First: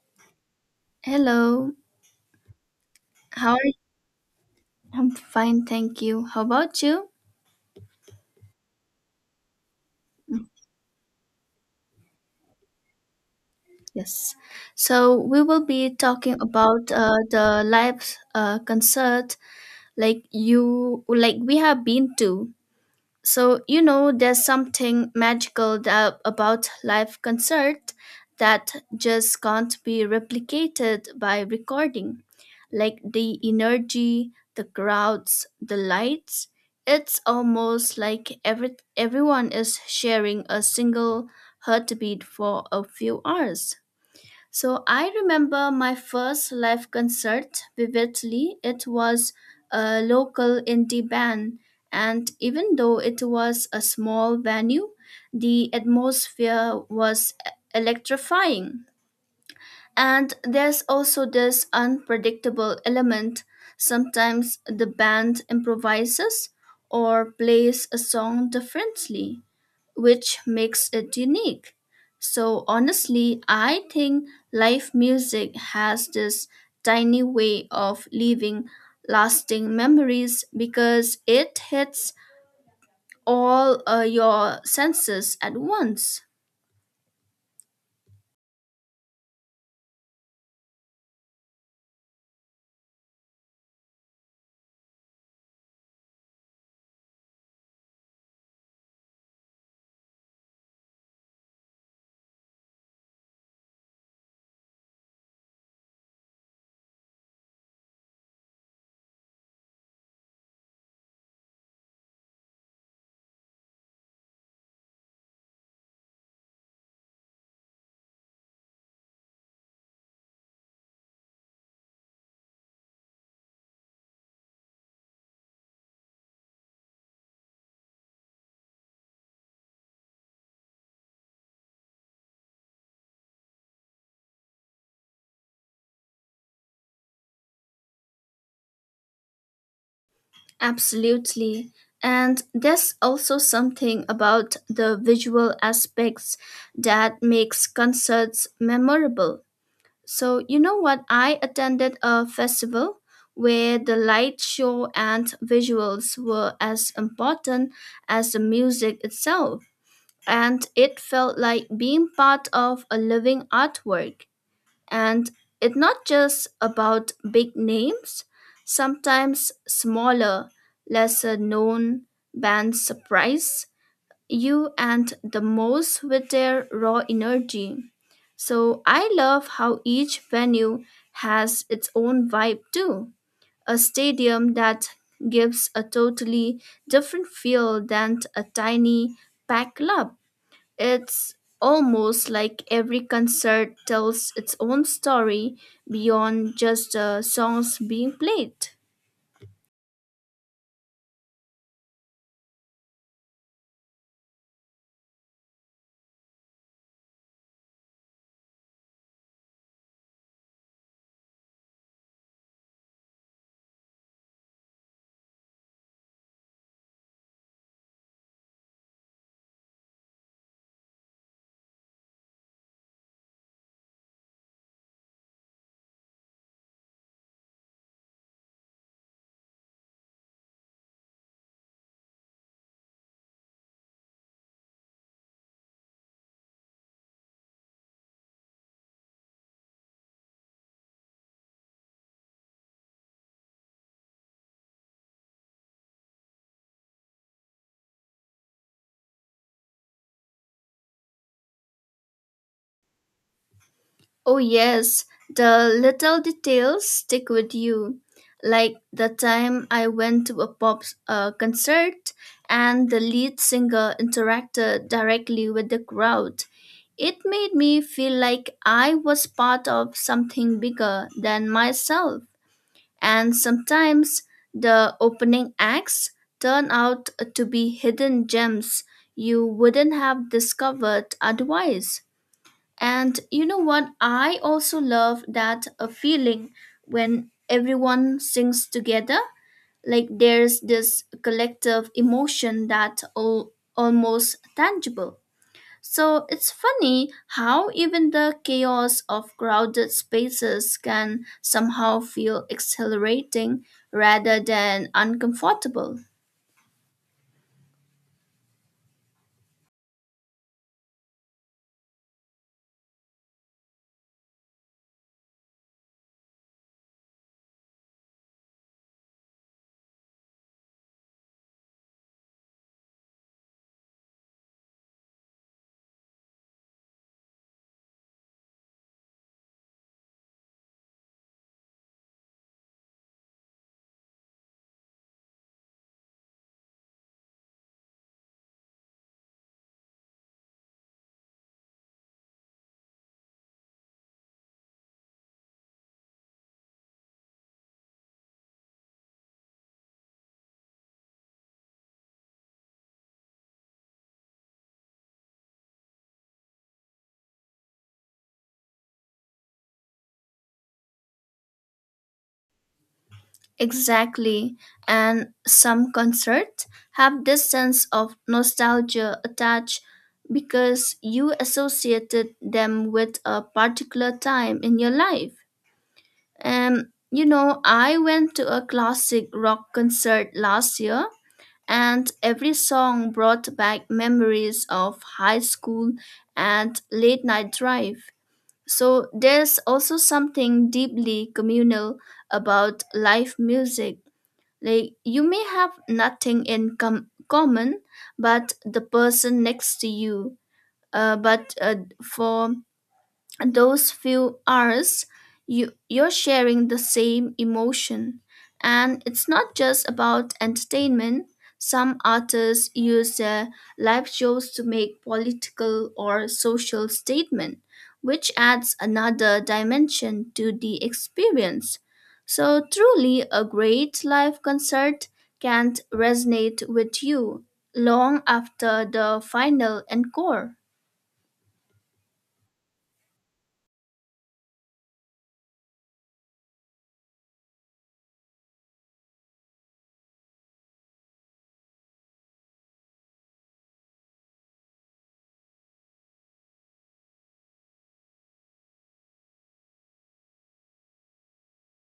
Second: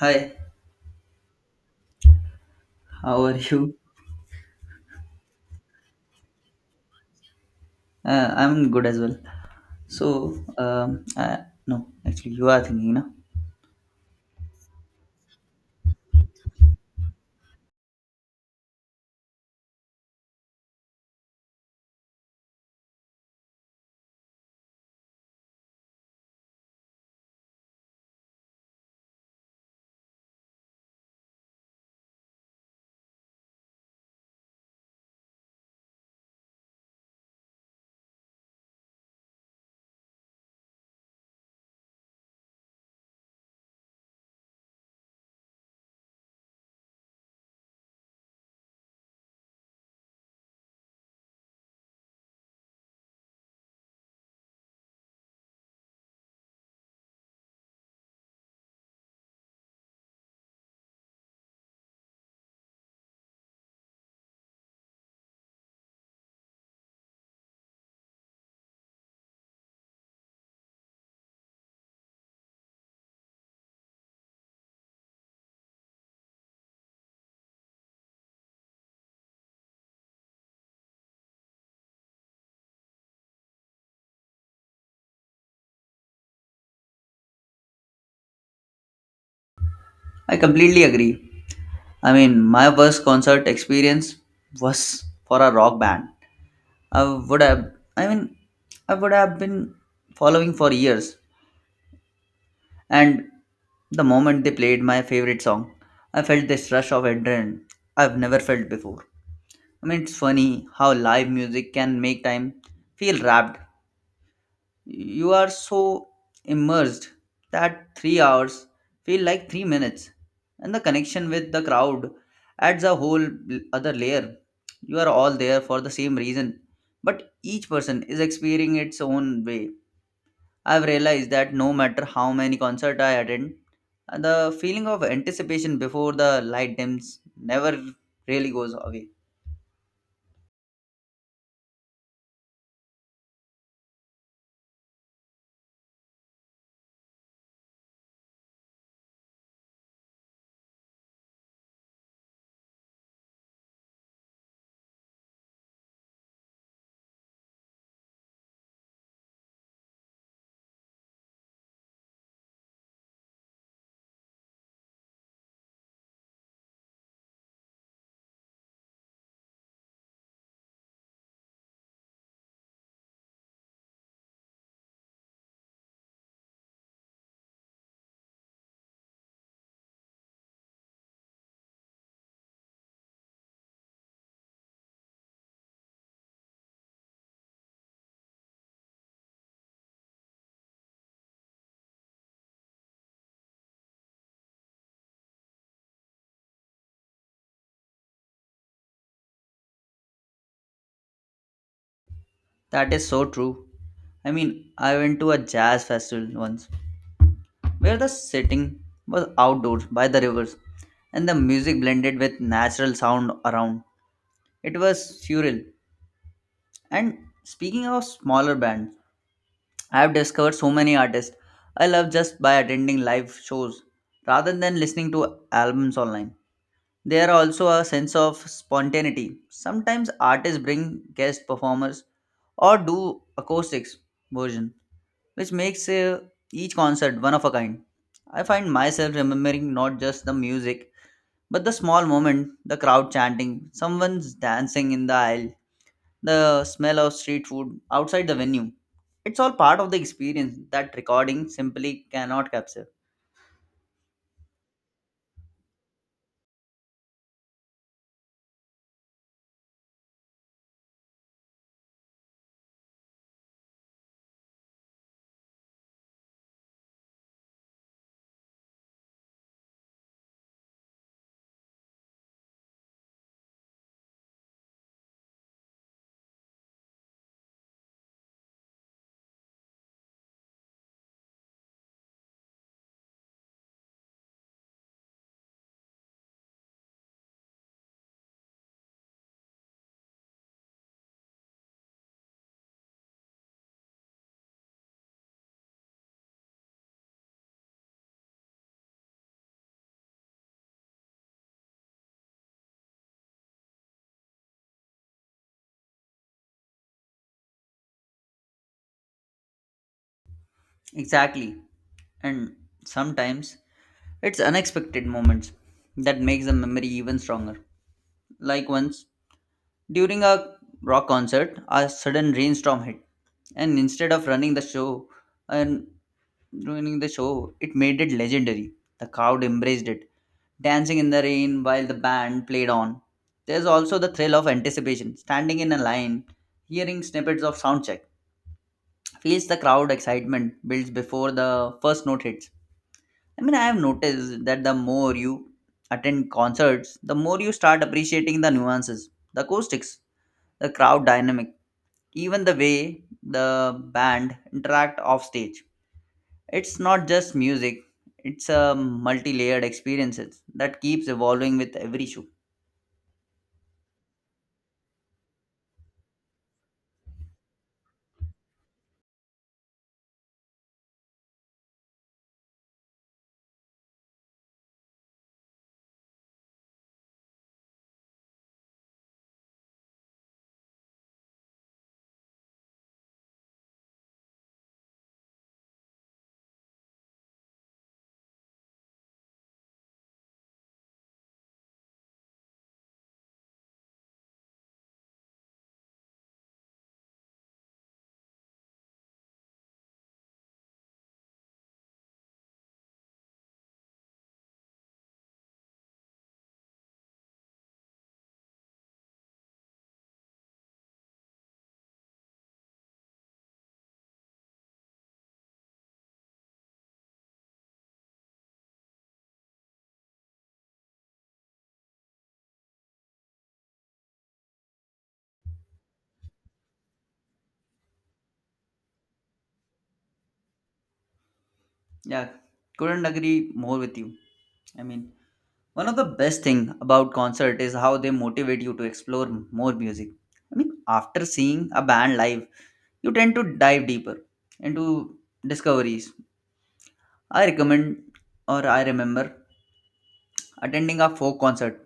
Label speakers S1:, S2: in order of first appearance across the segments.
S1: Hi,
S2: Hello,
S1: how are
S2: how are you?
S1: you?
S2: I'm fine, thank you. How about you?
S1: I'm good as well. So, no, actually, you are thinking, no?
S2: Yes. So we will be talking about the live concert like we have been to. So, there's something magical about live concert that just can't be replicated by recording. Like the energy, the crowds, the lights. It's almost like everyone is sharing a single heartbeat for a few hours. So I remember my first live concert vividly. It was a local indie band, and even though it was a small venue, the atmosphere was electrifying. And there's also this unpredictable element. Sometimes the band improvises or plays a song differently, which makes it unique. So, honestly, I think live music has this tiny way of leaving lasting memories because it hits all your senses at once.
S1: I completely agree. My first concert experience was for a rock band. I would have, I mean, I would have been following for years. And the moment they played my favorite song, I felt this rush of adrenaline I've never felt before. It's funny how live music can make time feel wrapped. You are so immersed that 3 hours feel like 3 minutes, and the connection with the crowd adds a whole other layer. You are all there for the same reason, but each person is experiencing its own way. I've realized that no matter how many concerts I attend, the feeling of anticipation before the light dims never really goes away.
S2: Absolutely. And there's also something about the visual aspects that makes concerts memorable. So, you know what? I attended a festival where the light show and visuals were as important as the music itself. And it felt like being part of a living artwork. And it's not just about big names, sometimes smaller, lesser known bands surprise you and the most with their raw energy. So I love how each venue has its own vibe too. A stadium that gives a totally different feel than a tiny packed club. It's almost like every concert tells its own story beyond just the songs being played.
S1: That is so true. I went to a jazz festival once where the setting was outdoors by the rivers and the music blended with natural sound around. It was surreal. And speaking of smaller bands, I have discovered so many artists I love just by attending live shows rather than listening to albums online. There are also a sense of spontaneity. Sometimes artists bring guest performers or do acoustics version, which makes each concert one of a kind. I find myself remembering not just the music, but the small moment, the crowd chanting, someone's dancing in the aisle, the smell of street food outside the venue. It's all part of the experience that recording simply cannot capture.
S2: Oh, yes, the little details stick with you. Like the time I went to a pop concert and the lead singer interacted directly with the crowd. It made me feel like I was part of something bigger than myself. And sometimes the opening acts turn out to be hidden gems you wouldn't have discovered otherwise. And you know what? I also love that a feeling when everyone sings together. Like there's this collective emotion that all almost tangible. So it's funny how even the chaos of crowded spaces can somehow feel exhilarating rather than uncomfortable.
S1: Exactly. And sometimes it's unexpected moments that makes the memory even stronger. Like once during a rock concert, a sudden rainstorm hit, and instead of running the show and ruining the show, it made it legendary. The crowd embraced it, dancing in the rain while the band played on. There's also the thrill of anticipation, standing in a line, hearing snippets of sound check. Feels the crowd excitement builds before the first note hits. I have noticed that the more you attend concerts, the more you start appreciating the nuances, the acoustics, the crowd dynamic, even the way the band interact off stage. It's not just music, it's a multi-layered experience that keeps evolving with every show.
S2: Exactly. And some concerts have this sense of nostalgia attached because you associated them with a particular time in your life. And I went to a classic rock concert last year, and every song brought back memories of high school and late night drive. So there's also something deeply communal about live music like you may have nothing in common, but the person next to you. But for those few hours you're sharing the same emotion, and it's not just about entertainment. Some artists use their live shows to make political or social statement, which adds another dimension to the experience. So truly a great live concert can resonate with you long after the final encore.
S1: Yeah, couldn't agree more with you. I mean, one of the best thing about concert is how they motivate you to explore more music. After seeing a band live, you tend to dive deeper into discoveries. I recommend or I remember attending a folk concert,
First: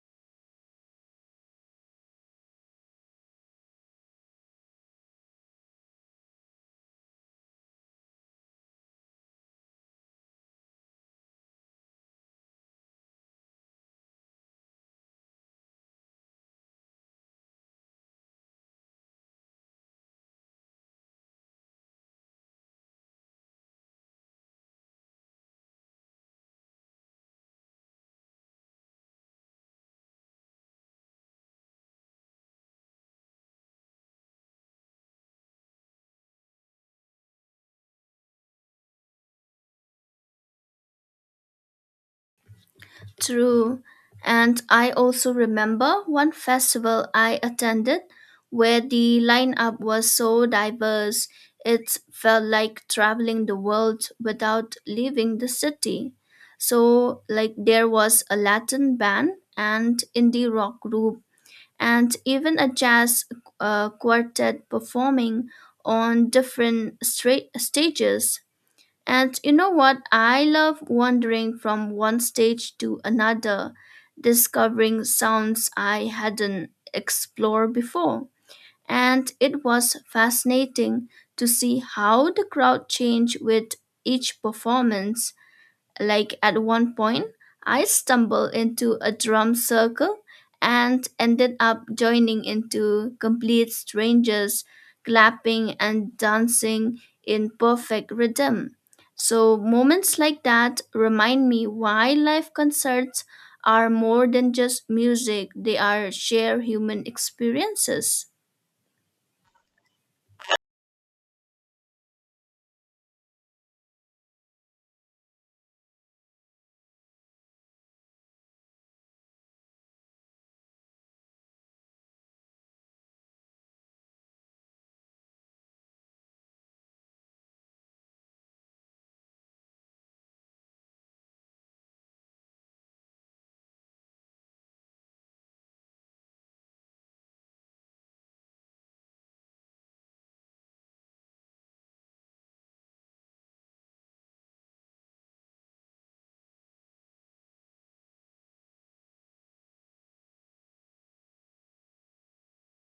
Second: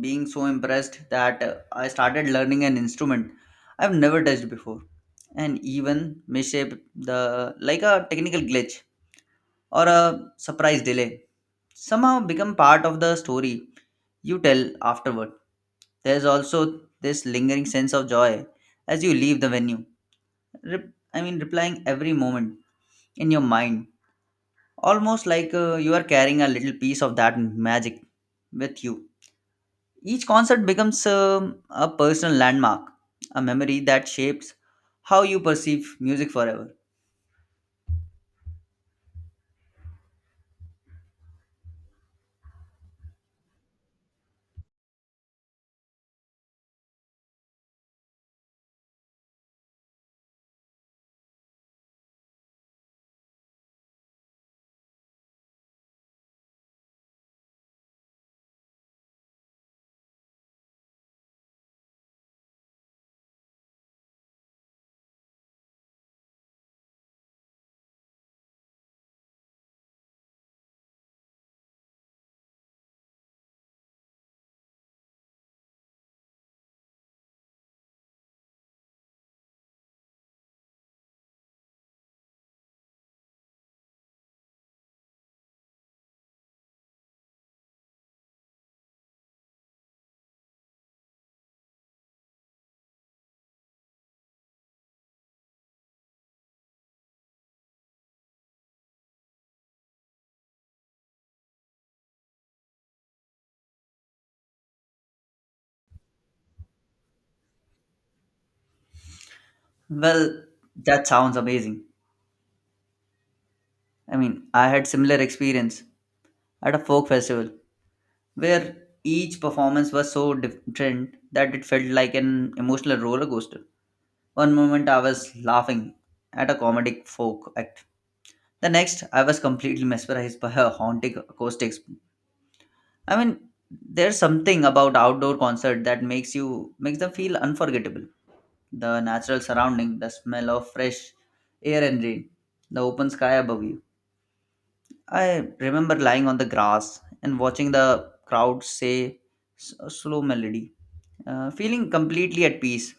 S1: being so impressed that I started learning an instrument I've never touched before, and even misshaped the like a technical glitch or a surprise delay somehow become part of the story you tell afterward. There's also this lingering sense of joy as you leave the venue. Replying every moment in your mind, almost like you are carrying a little piece of that magic with you. Each concert becomes a personal landmark, a memory that shapes how you perceive music forever.
S2: True. And I also remember one festival I attended where the lineup was so diverse, it felt like traveling the world without leaving the city. So, like, there was a Latin band and indie rock group, and even a jazz quartet performing on different stages. And you know what? I love wandering from one stage to another, discovering sounds I hadn't explored before. And it was fascinating to see how the crowd changed with each performance. Like at one point, I stumbled into a drum circle and ended up joining into complete strangers clapping and dancing in perfect rhythm. So moments like that remind me why live concerts are more than just music, they are shared human experiences.
S1: Well, that sounds amazing. I had similar experience at a folk festival where each performance was so different that it felt like an emotional roller coaster. One moment I was laughing at a comedic folk act, the next I was completely mesmerized by her haunting acoustics. I mean, there's something about outdoor concert that makes them feel unforgettable. The natural surrounding, the smell of fresh air and rain, the open sky above you. I remember lying on the grass and watching the crowd say a slow melody, feeling completely at peace.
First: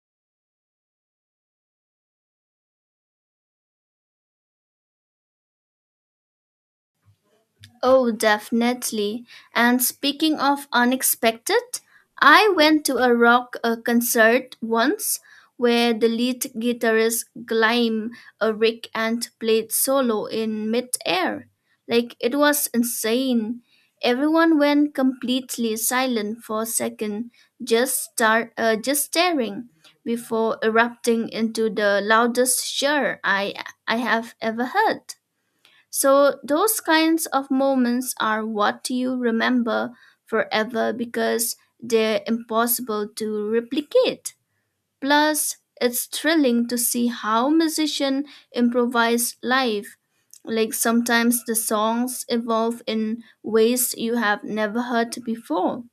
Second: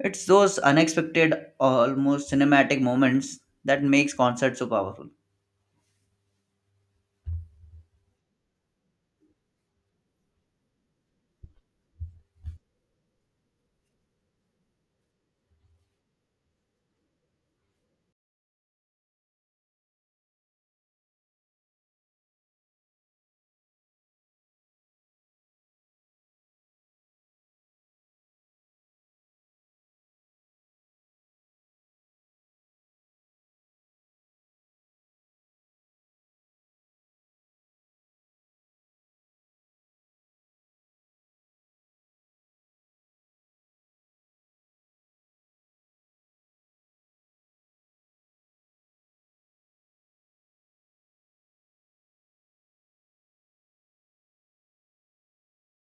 S1: It's those unexpected, almost cinematic moments that makes concerts so powerful.
S2: Oh, definitely. And speaking of unexpected, I went to a rock concert once where the lead guitarist Gleim Ulrich and played solo in mid-air. Like it was insane. Everyone went completely silent for a second, just staring before erupting into the loudest cheer I have ever heard. So, those kinds of moments are what you remember forever because they're impossible to replicate. Plus, it's thrilling to see how musicians improvise live. Like sometimes the songs evolve in ways you have never heard before.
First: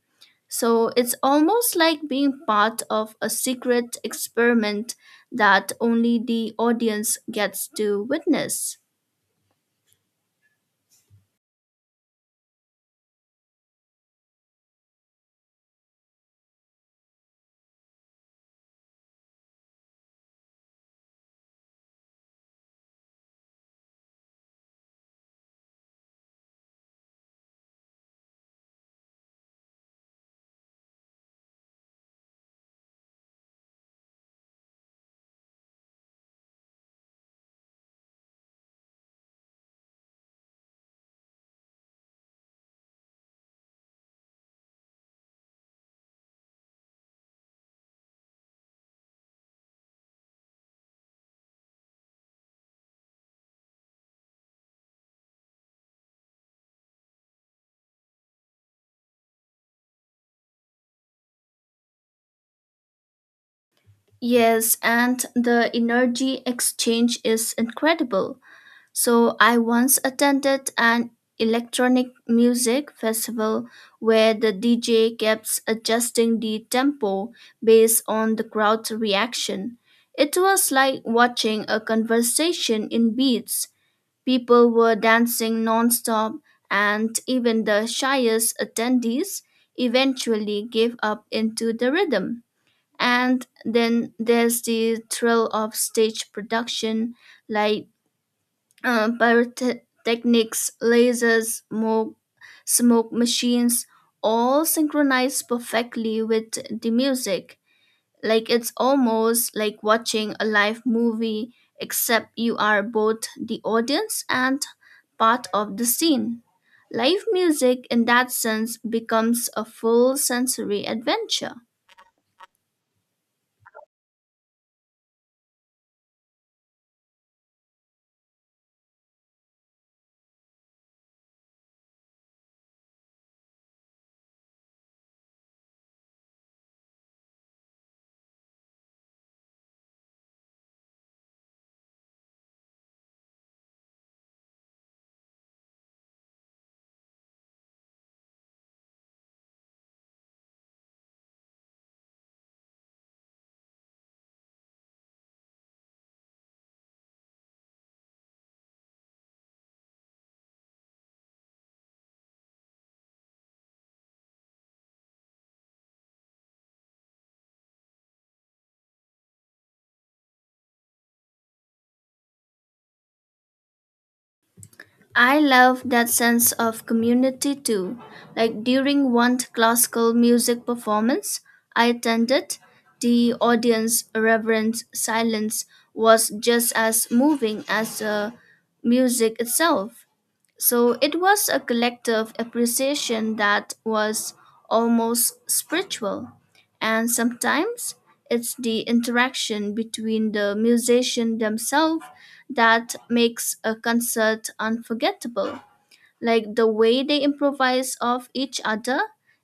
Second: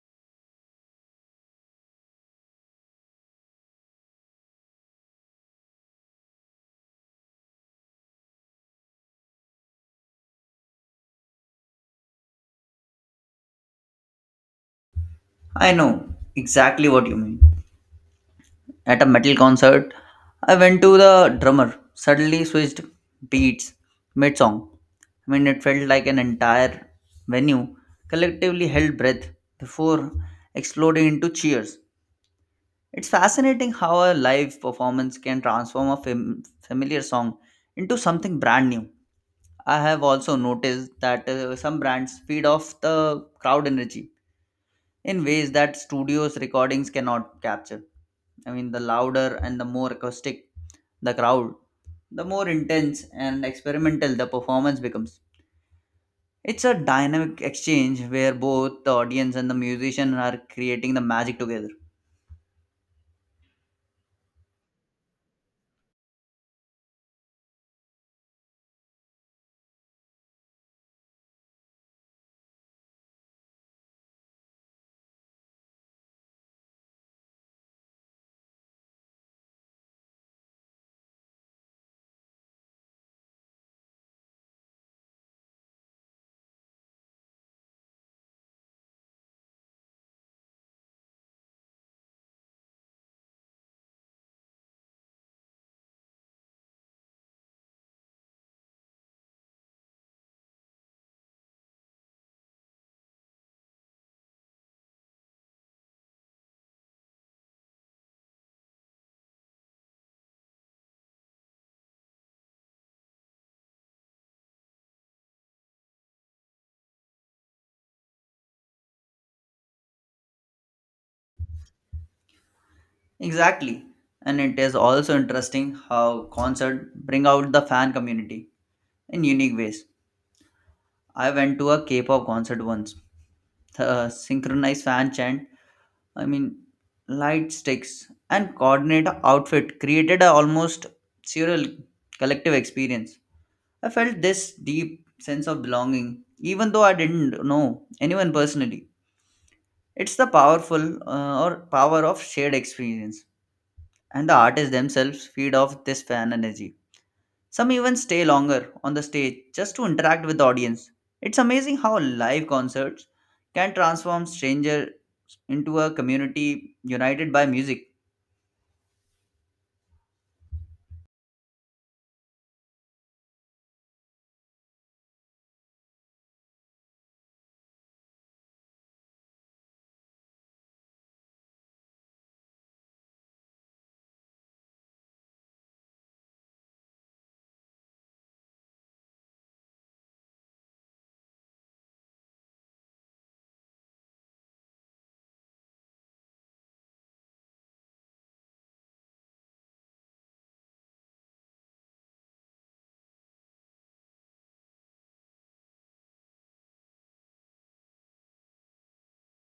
S2: So it's almost like being part of a secret experiment that only the audience gets to witness.
S1: I know exactly what you mean. At a metal concert, I went to, the drummer suddenly switched beats mid song. It felt like an entire venue collectively held breath before exploding into cheers. It's fascinating how a live performance can transform a familiar song into something brand new. I have also noticed that some brands feed off the crowd energy in ways that studios' recordings cannot capture. The louder and the more acoustic the crowd, the more intense and experimental the performance becomes. It's a dynamic exchange where both the audience and the musician are creating the magic together.
S2: Yes, and the energy exchange is incredible. So, I once attended an electronic music festival where the DJ kept adjusting the tempo based on the crowd's reaction. It was like watching a conversation in beats. People were dancing nonstop, and even the shyest attendees eventually gave up into the rhythm. And then there's the thrill of stage production, like pyrotechnics, lasers, smoke machines, all synchronized perfectly with the music. Like it's almost like watching a live movie, except you are both the audience and part of the scene. Live music in that sense becomes a full sensory adventure.
S1: Exactly. And it is also interesting how concerts bring out the fan community in unique ways. I went to a K-pop concert once. The synchronized fan chant, I mean, light sticks, and coordinate outfit created a almost surreal collective experience. I felt this deep sense of belonging, even though I didn't know anyone personally. It's the power of shared experience, and the artists themselves feed off this fan energy. Some even stay longer on the stage just to interact with the audience. It's amazing how live concerts can transform strangers into a community united by music.
S2: I love that sense of community too. Like during one classical music performance I attended, the audience reverent silence was just as moving as the music itself. So it was a collective appreciation that was almost spiritual. And sometimes it's the interaction between the musicians themselves that makes a concert unforgettable. Like the way they improvise off each other,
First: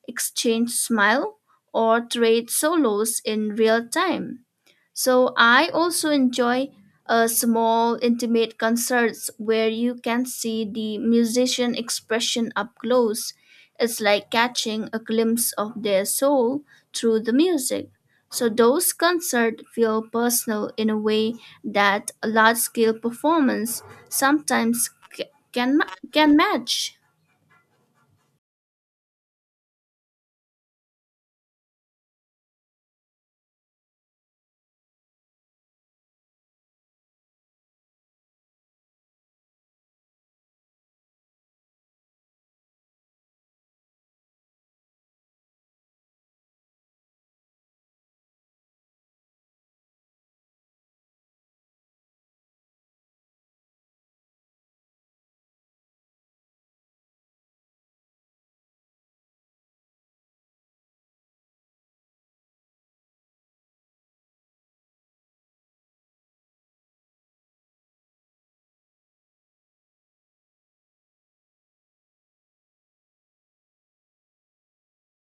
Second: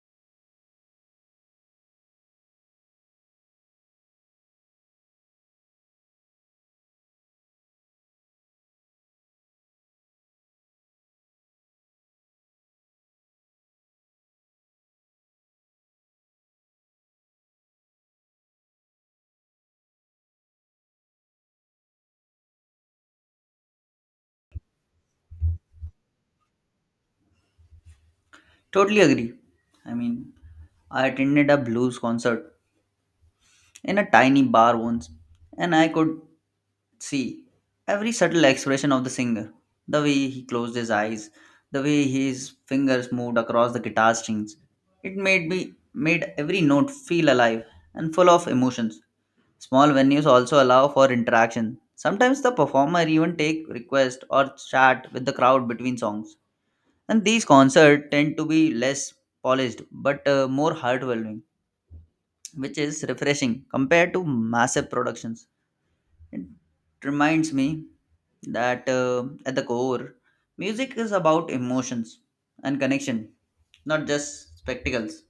S2: exchange smile, or trade solos in real time. So I also enjoy small intimate concerts where you can see the musician expression up close. It's like catching a glimpse of their soul through the music. So those concerts feel personal in a way that a large-scale performance sometimes can match.
S1: Totally agree. I mean, I attended a blues concert in a tiny bar once, and I could see every subtle expression of the singer, the way he closed his eyes, the way his fingers moved across the guitar strings. It made every note feel alive and full of emotions. Small venues also allow for interaction. Sometimes the performer even take requests or chat with the crowd between songs. And these concerts tend to be less polished but more heartwarming, which is refreshing compared to massive productions. It reminds me that at the core, music is about emotions and connection, not just spectacles.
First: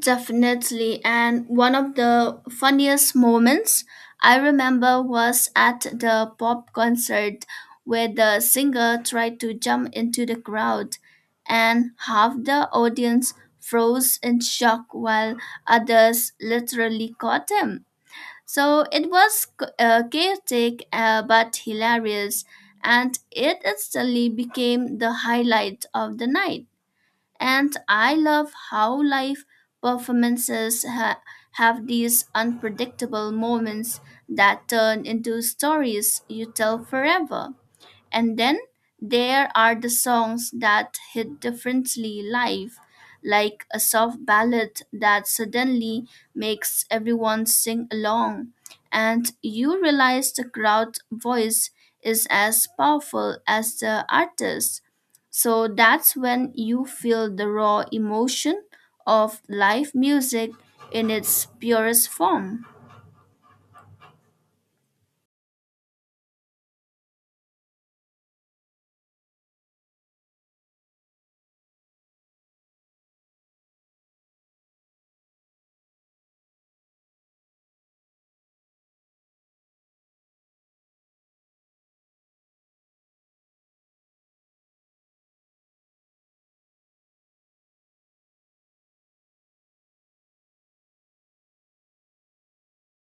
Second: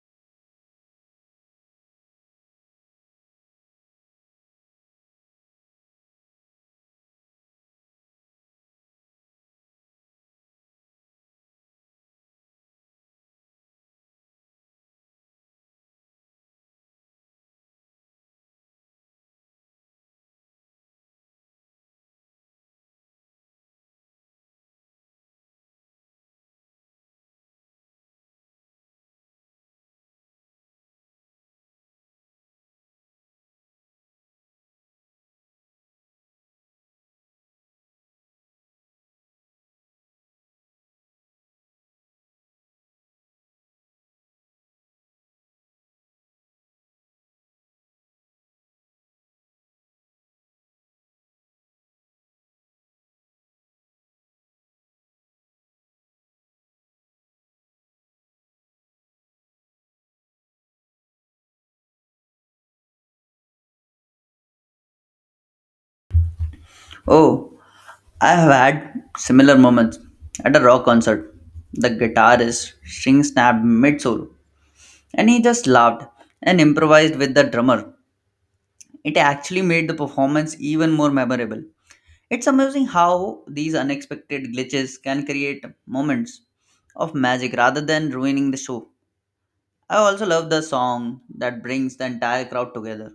S2: Definitely. And one of the funniest moments I remember was at the pop concert where the singer tried to jump into the crowd and half the audience froze in shock while others literally caught him. So it was chaotic, but hilarious, and it instantly became the highlight of the night. And I love how live performances have these unpredictable moments that turn into stories you tell forever. And then there are the songs that hit differently live, like a soft ballad that suddenly makes everyone sing along. And you realize the crowd voice is as powerful as the artist. So that's when you feel the raw emotion of live music in its purest form.
S1: Oh, I have had similar moments at a rock concert. The guitarist string snapped mid solo, and he just laughed and improvised with the drummer. It actually made the performance even more memorable. It's amazing how these unexpected glitches can create moments of magic rather than ruining the show. I also love the song that brings the entire crowd together,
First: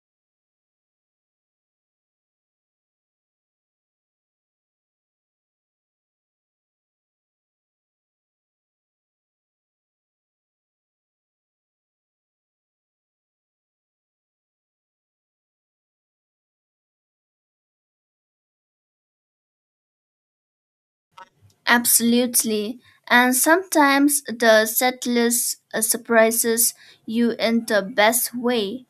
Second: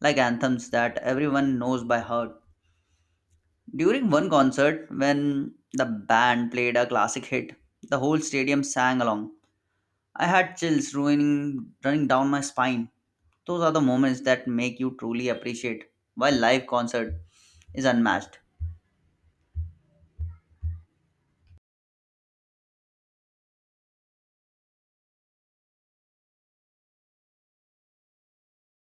S1: like anthems that everyone knows by heart. During one concert, when the band played a classic hit, the whole stadium sang along. I had chills running down my spine. Those are the moments that make you truly appreciate why live concert is unmatched.
S2: Absolutely. And sometimes the setlist surprises you in the best way.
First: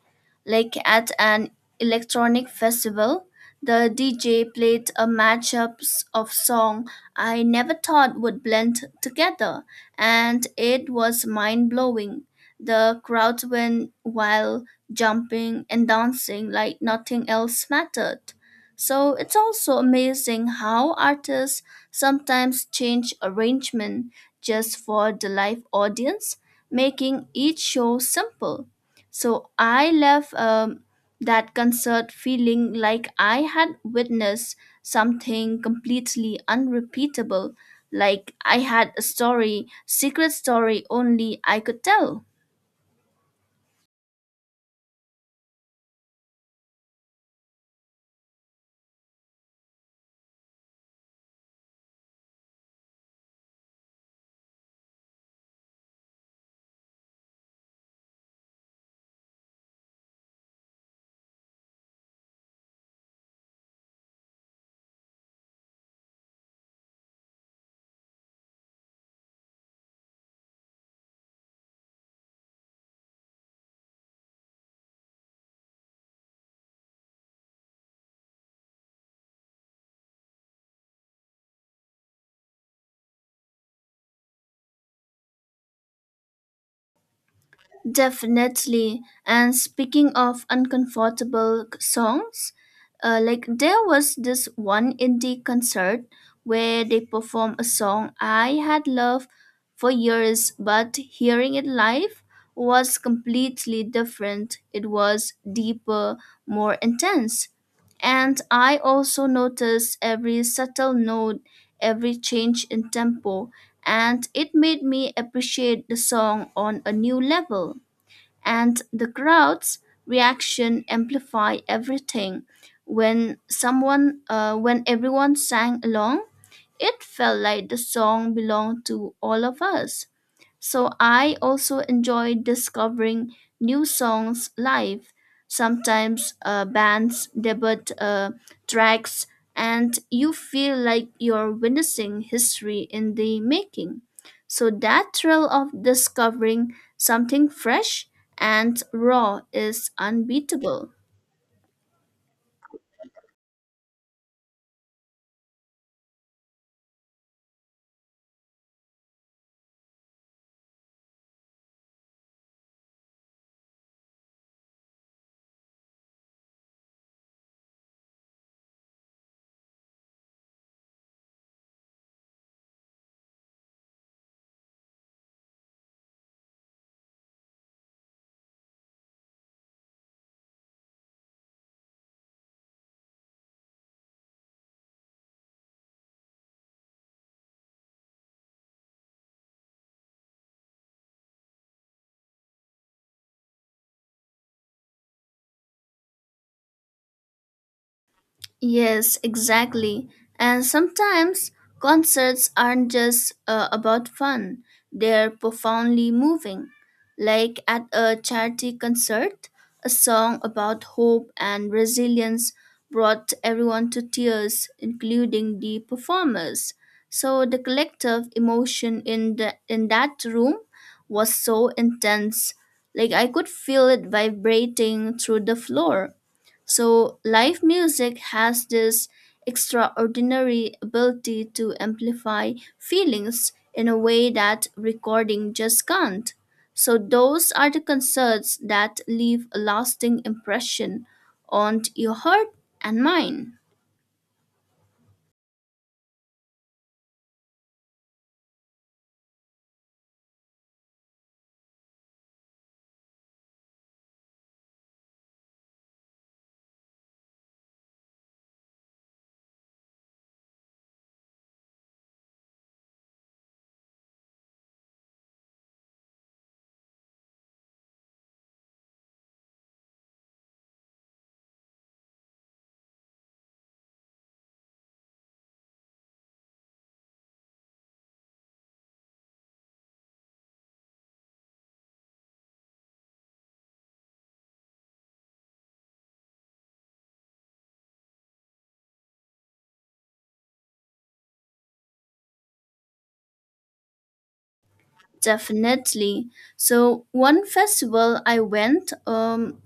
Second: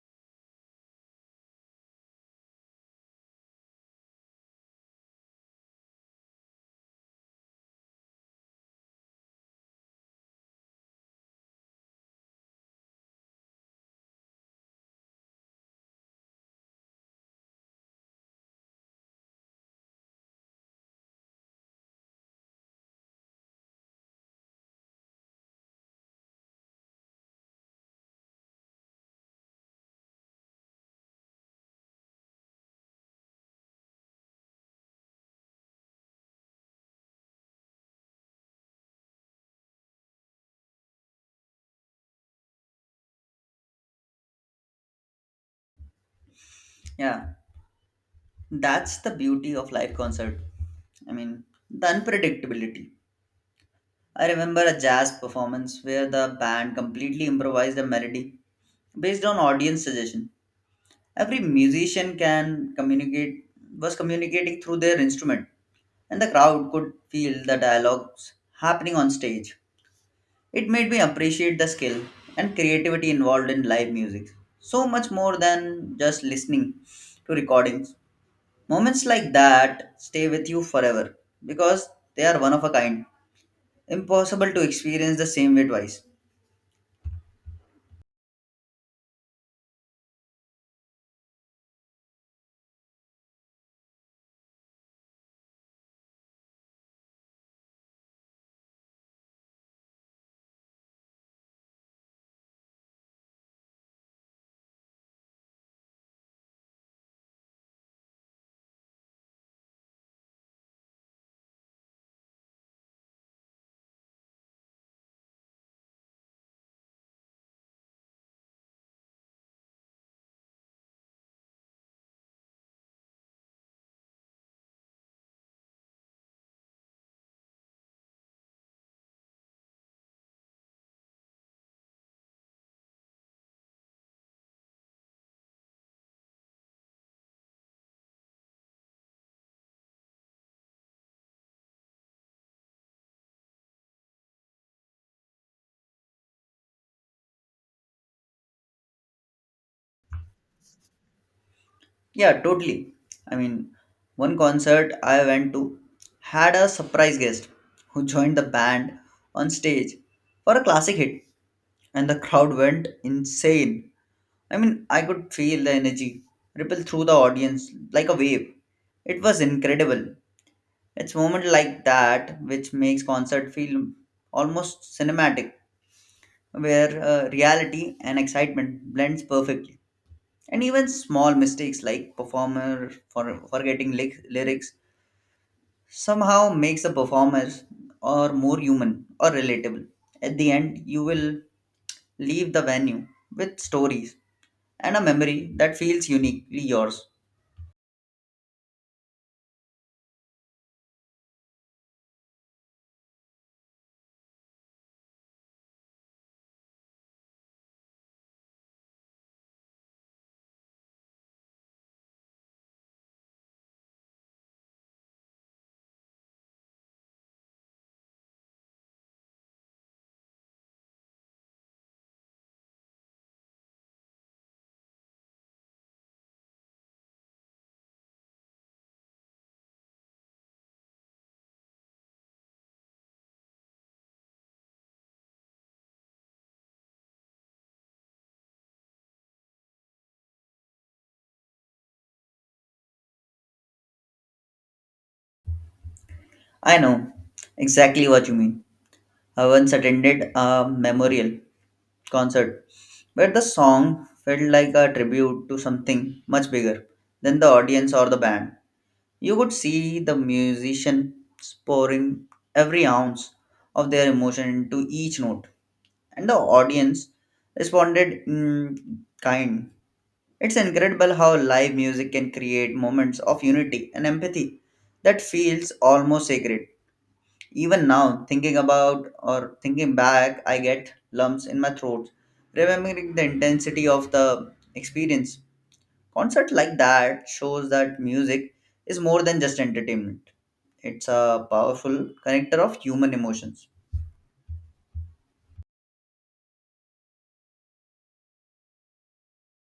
S2: Like at an electronic festival, the DJ played a matchups of song I never thought would blend together, and it was mind-blowing. The crowd went wild, jumping and dancing like nothing else mattered. So it's also amazing how artists sometimes change arrangement just for the live audience, making each show simple. So I left that concert feeling like I had witnessed something completely unrepeatable, like I had a story, secret story only I could tell.
S1: Yeah, that's the beauty of live concert. I mean, the unpredictability. I remember a jazz performance where the band completely improvised a melody based on audience suggestion. Every musician can communicate was communicating through their instrument, and the crowd could feel the dialogues happening on stage. It made me appreciate the skill and creativity involved in live music so much more than just listening to recordings. Moments like that stay with you forever because they are one of a kind, impossible to experience the same way twice.
S2: Definitely. And speaking of uncomfortable songs, like there was this one indie concert where they performed a song I had loved for years, but hearing it live was completely different. It was deeper, more intense. And I also noticed every subtle note, every change in tempo, and it made me appreciate the song on a new level, and the crowd's reaction amplified everything. When everyone sang along, it felt like the song belonged to all of us. So I also enjoy discovering new songs live. Sometimes bands debut tracks, and you feel like you're witnessing history in the making. So that thrill of discovering something fresh and raw is unbeatable.
S1: Yeah, totally. I mean, one concert I went to had a surprise guest who joined the band on stage for a classic hit, and the crowd went insane. I could feel the energy ripple through the audience like a wave. It was incredible. It's moment like that which makes concert feel almost cinematic, where reality and excitement blends perfectly, and even small mistakes like performer for forgetting lyrics somehow makes the performers or more human or relatable. At the end you will leave the venue with stories and a memory that feels uniquely yours.
S2: Yes, exactly. And sometimes concerts aren't just about fun, they're profoundly moving. Like at a charity concert, a song about hope and resilience brought everyone to tears, including the performers. So the collective emotion in that room was so intense. Like I could feel it vibrating through the floor. So, live music has this extraordinary ability to amplify feelings in a way that recording just can't. So, those are the concerts that leave a lasting impression on your heart and mind.
S1: I know exactly what you mean. I once attended a memorial concert where the song felt like a tribute to something much bigger than the audience or the band. You could see the musician pouring every ounce of their emotion into each note, and the audience responded in kind. It's incredible how live music can create moments of unity and empathy that feels almost sacred. Even now, thinking about or thinking back, I get lumps in my throat, remembering the intensity of the experience. Concert like that shows that music is more than just entertainment. It's a powerful connector of human emotions.
S2: Definitely. So, one festival I went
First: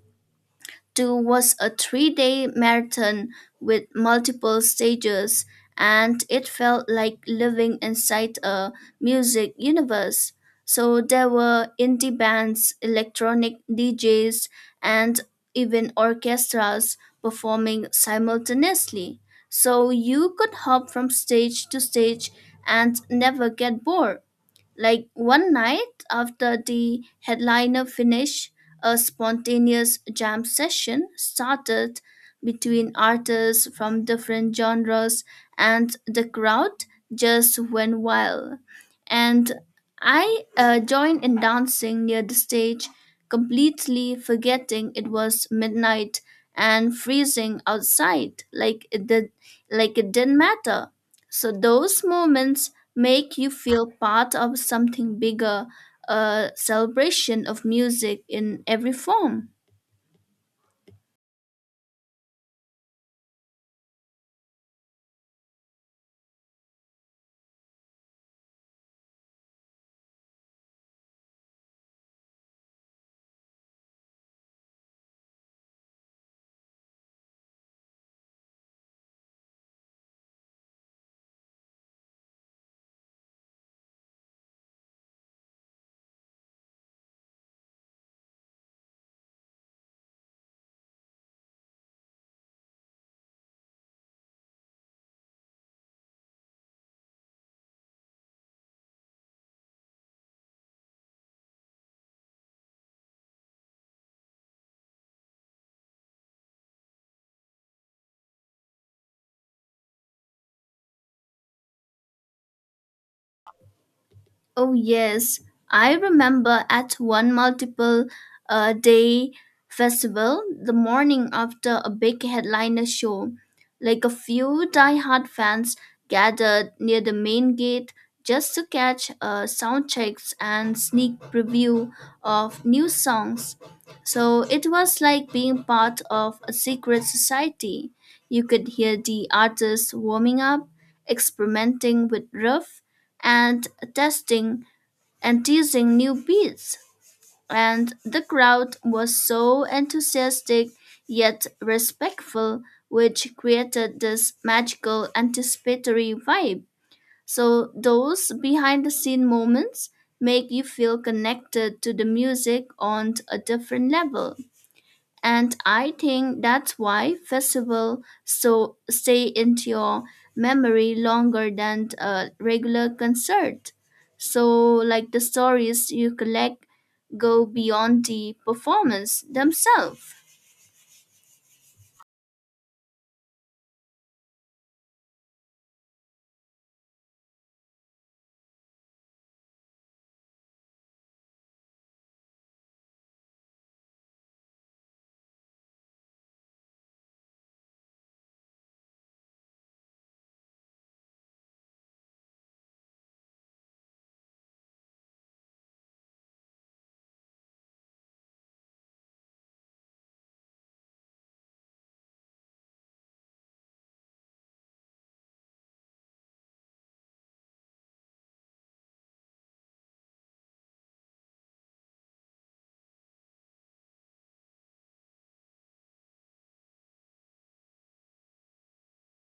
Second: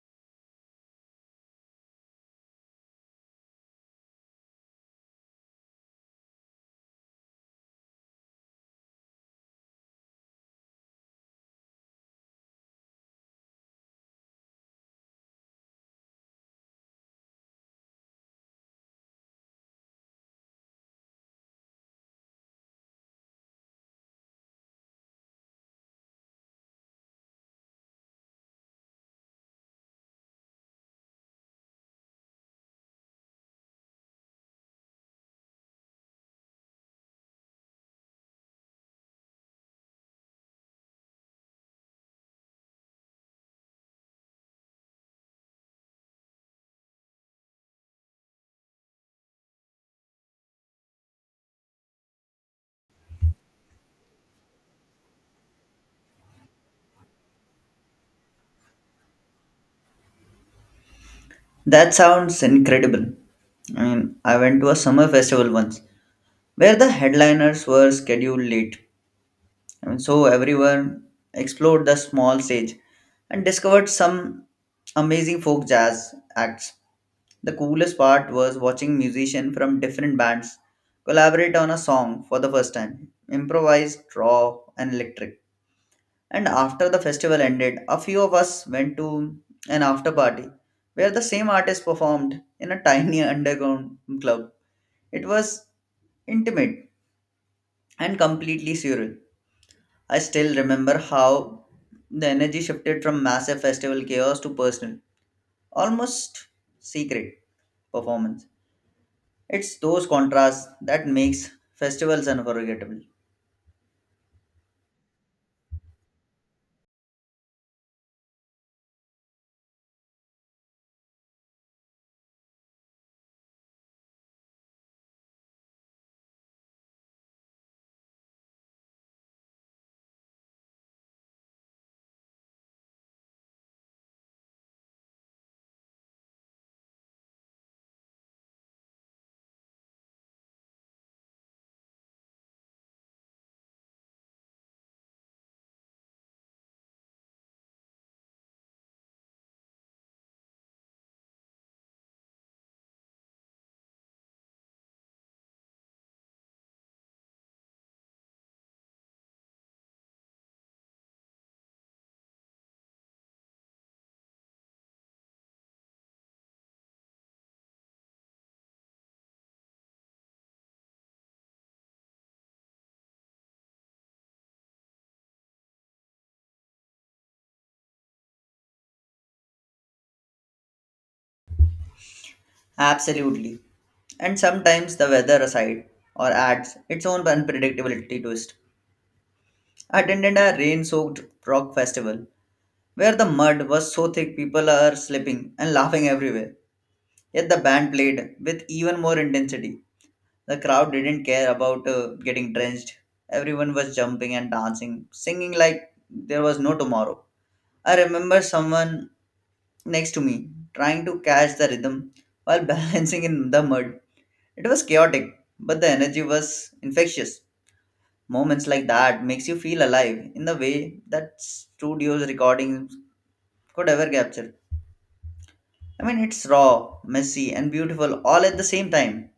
S2: 2 was a 3-day marathon with multiple stages, and it felt like living inside a music universe. So there were indie bands, electronic DJs, and even orchestras performing simultaneously. So you could hop from stage to stage and never get bored. Like one night after the headliner finished, a spontaneous jam session started between artists from different genres, and the crowd just went wild. And I joined in dancing near the stage, completely forgetting it was midnight and freezing outside. Like it didn't matter. So those moments make you feel part of something bigger, a celebration of music in every form.
S1: That sounds incredible. I went to a summer festival once where the headliners were scheduled late. So everyone explored the small stage and discovered some amazing folk jazz acts. The coolest part was watching musicians from different bands collaborate on a song for the first time, improvised, raw, and electric. And after the festival ended, a few of us went to an after party where the same artist performed in a tiny underground club. It was intimate and completely surreal. I still remember how the energy shifted from massive festival chaos to personal, almost secret performance. It's those contrasts that makes festivals unforgettable.
S2: Oh, yes. I remember at one multiple day festival, the morning after a big headliner show, like a few die-hard fans gathered near the main gate just to catch sound checks and sneak preview of new songs. So it was like being part of a secret society. You could hear the artists warming up, experimenting with riff and testing and teasing new beats. And the crowd was so enthusiastic yet respectful, which created this magical anticipatory vibe. So, those behind the scene moments make you feel connected to the music on a different level, and I think that's why festival so stay into your memory longer than a regular concert. So like the stories you collect go beyond the performance themselves.
S1: Absolutely. And sometimes the weather aside or adds its own unpredictability twist. Attended a rain-soaked rock festival where the mud was so thick people are slipping and laughing everywhere. Yet the band played with even more intensity. The crowd didn't care about getting drenched. Everyone was jumping and dancing, singing like there was no tomorrow. I remember someone next to me trying to catch the rhythm while balancing in the mud. It was chaotic, but the energy was infectious. Moments like that makes you feel alive in the way that studios recordings could ever capture. It's raw, messy, and beautiful all at the same time.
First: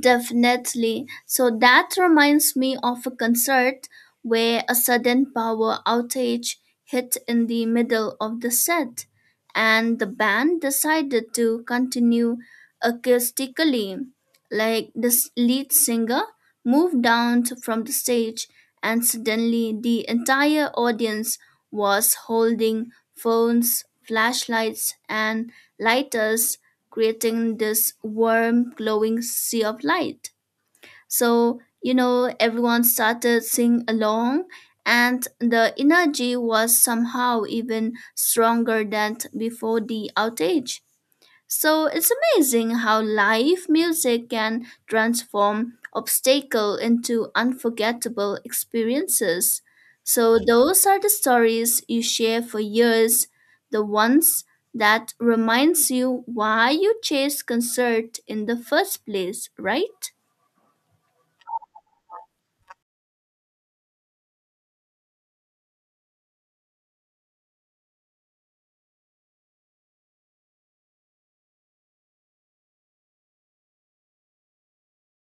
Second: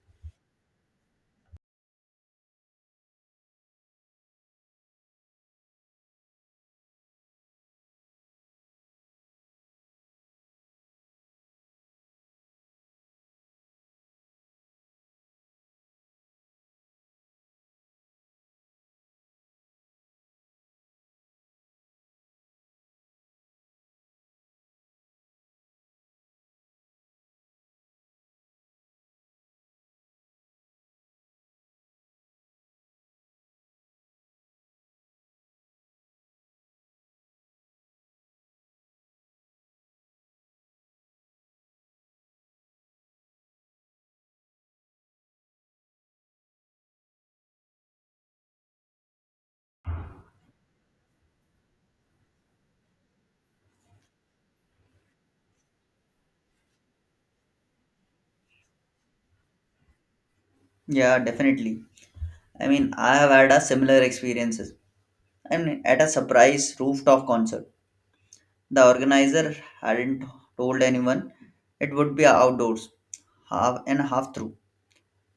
S2: Definitely. So that reminds me of a concert where a sudden power outage hit in the middle of the set, and the band decided to continue acoustically. Like the lead singer moved down from the stage, and suddenly the entire audience was holding phones, flashlights, and lighters, creating this warm, glowing sea of light. So, everyone started singing along, and the energy was somehow even stronger than before the outage. So it's amazing how live music can transform obstacle into unforgettable experiences. So those are the stories you share for years, the ones that reminds you why you chased concert in the first place, right?
S1: Yeah, definitely. I have had a similar experiences. At a surprise rooftop concert, the organizer hadn't told anyone it would be outdoors, half and half through.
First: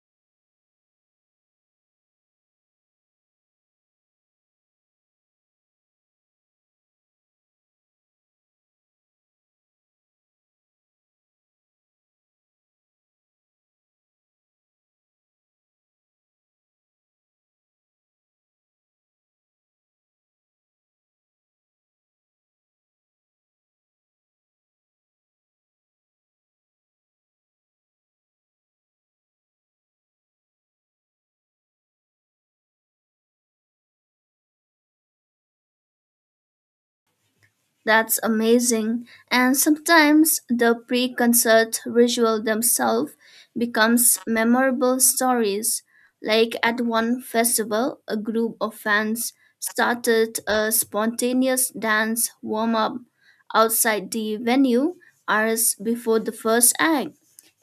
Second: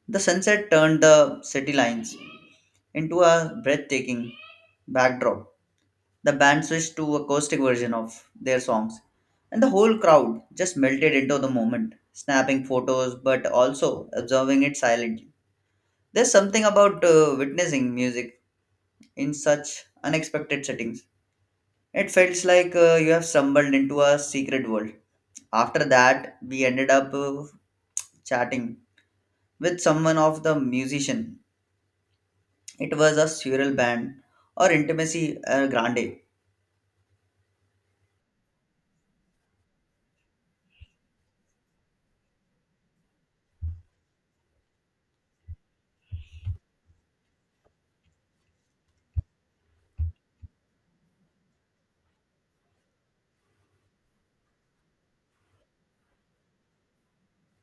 S1: The sunset turned the city lines into a breathtaking backdrop. The band switched to acoustic version of their songs, and the whole crowd just melted into the moment, snapping photos but also observing it silently. There's something about witnessing music in such unexpected settings. It felt like you have stumbled into a secret world. After that, we ended up chatting with someone of the musician. It was a surreal band or intimacy, grande.
S2: That's amazing. And sometimes the pre concert ritual themselves becomes memorable stories. Like at one festival, a group of fans started a spontaneous dance warm up outside the venue hours before the first act.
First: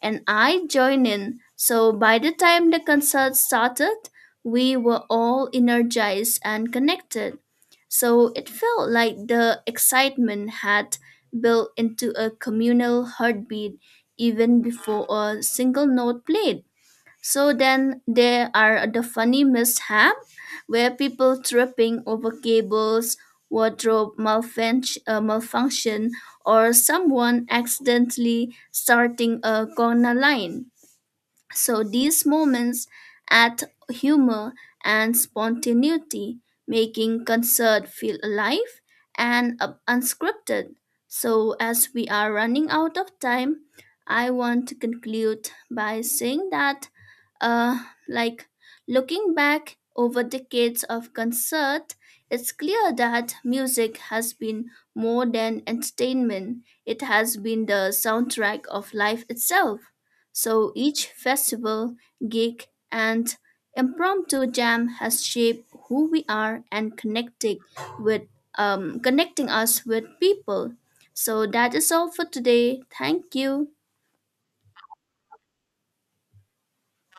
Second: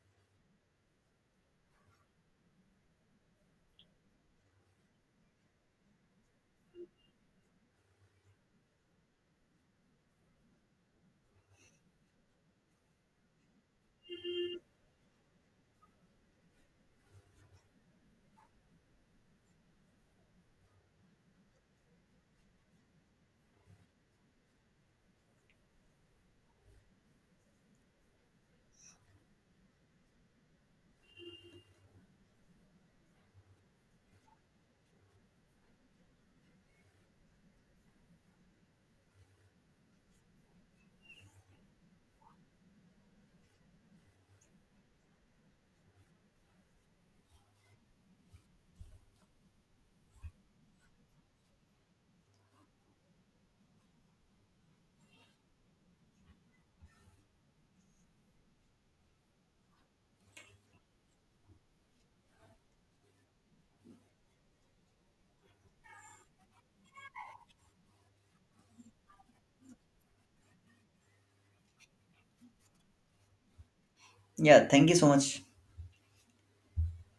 S2: And I joined in. So by the time the concert started, we were all energized and connected. So it felt like the excitement had built into a communal heartbeat even before a single note played. So then there are the funny mishap where people tripping over cables, wardrobe malfunction, or someone accidentally starting a corner line. So these moments add humor and spontaneity, making concert feel alive and unscripted. So as we are running out of time, I want to conclude by saying that uh, like looking back over decades of concert, it's clear that music has been more than entertainment. It has been the soundtrack of life itself. So each festival, gig, and impromptu jam has shaped who we are and connected with connecting us with people. So that is all for today. Thank you.
S1: Yeah, thank you so much.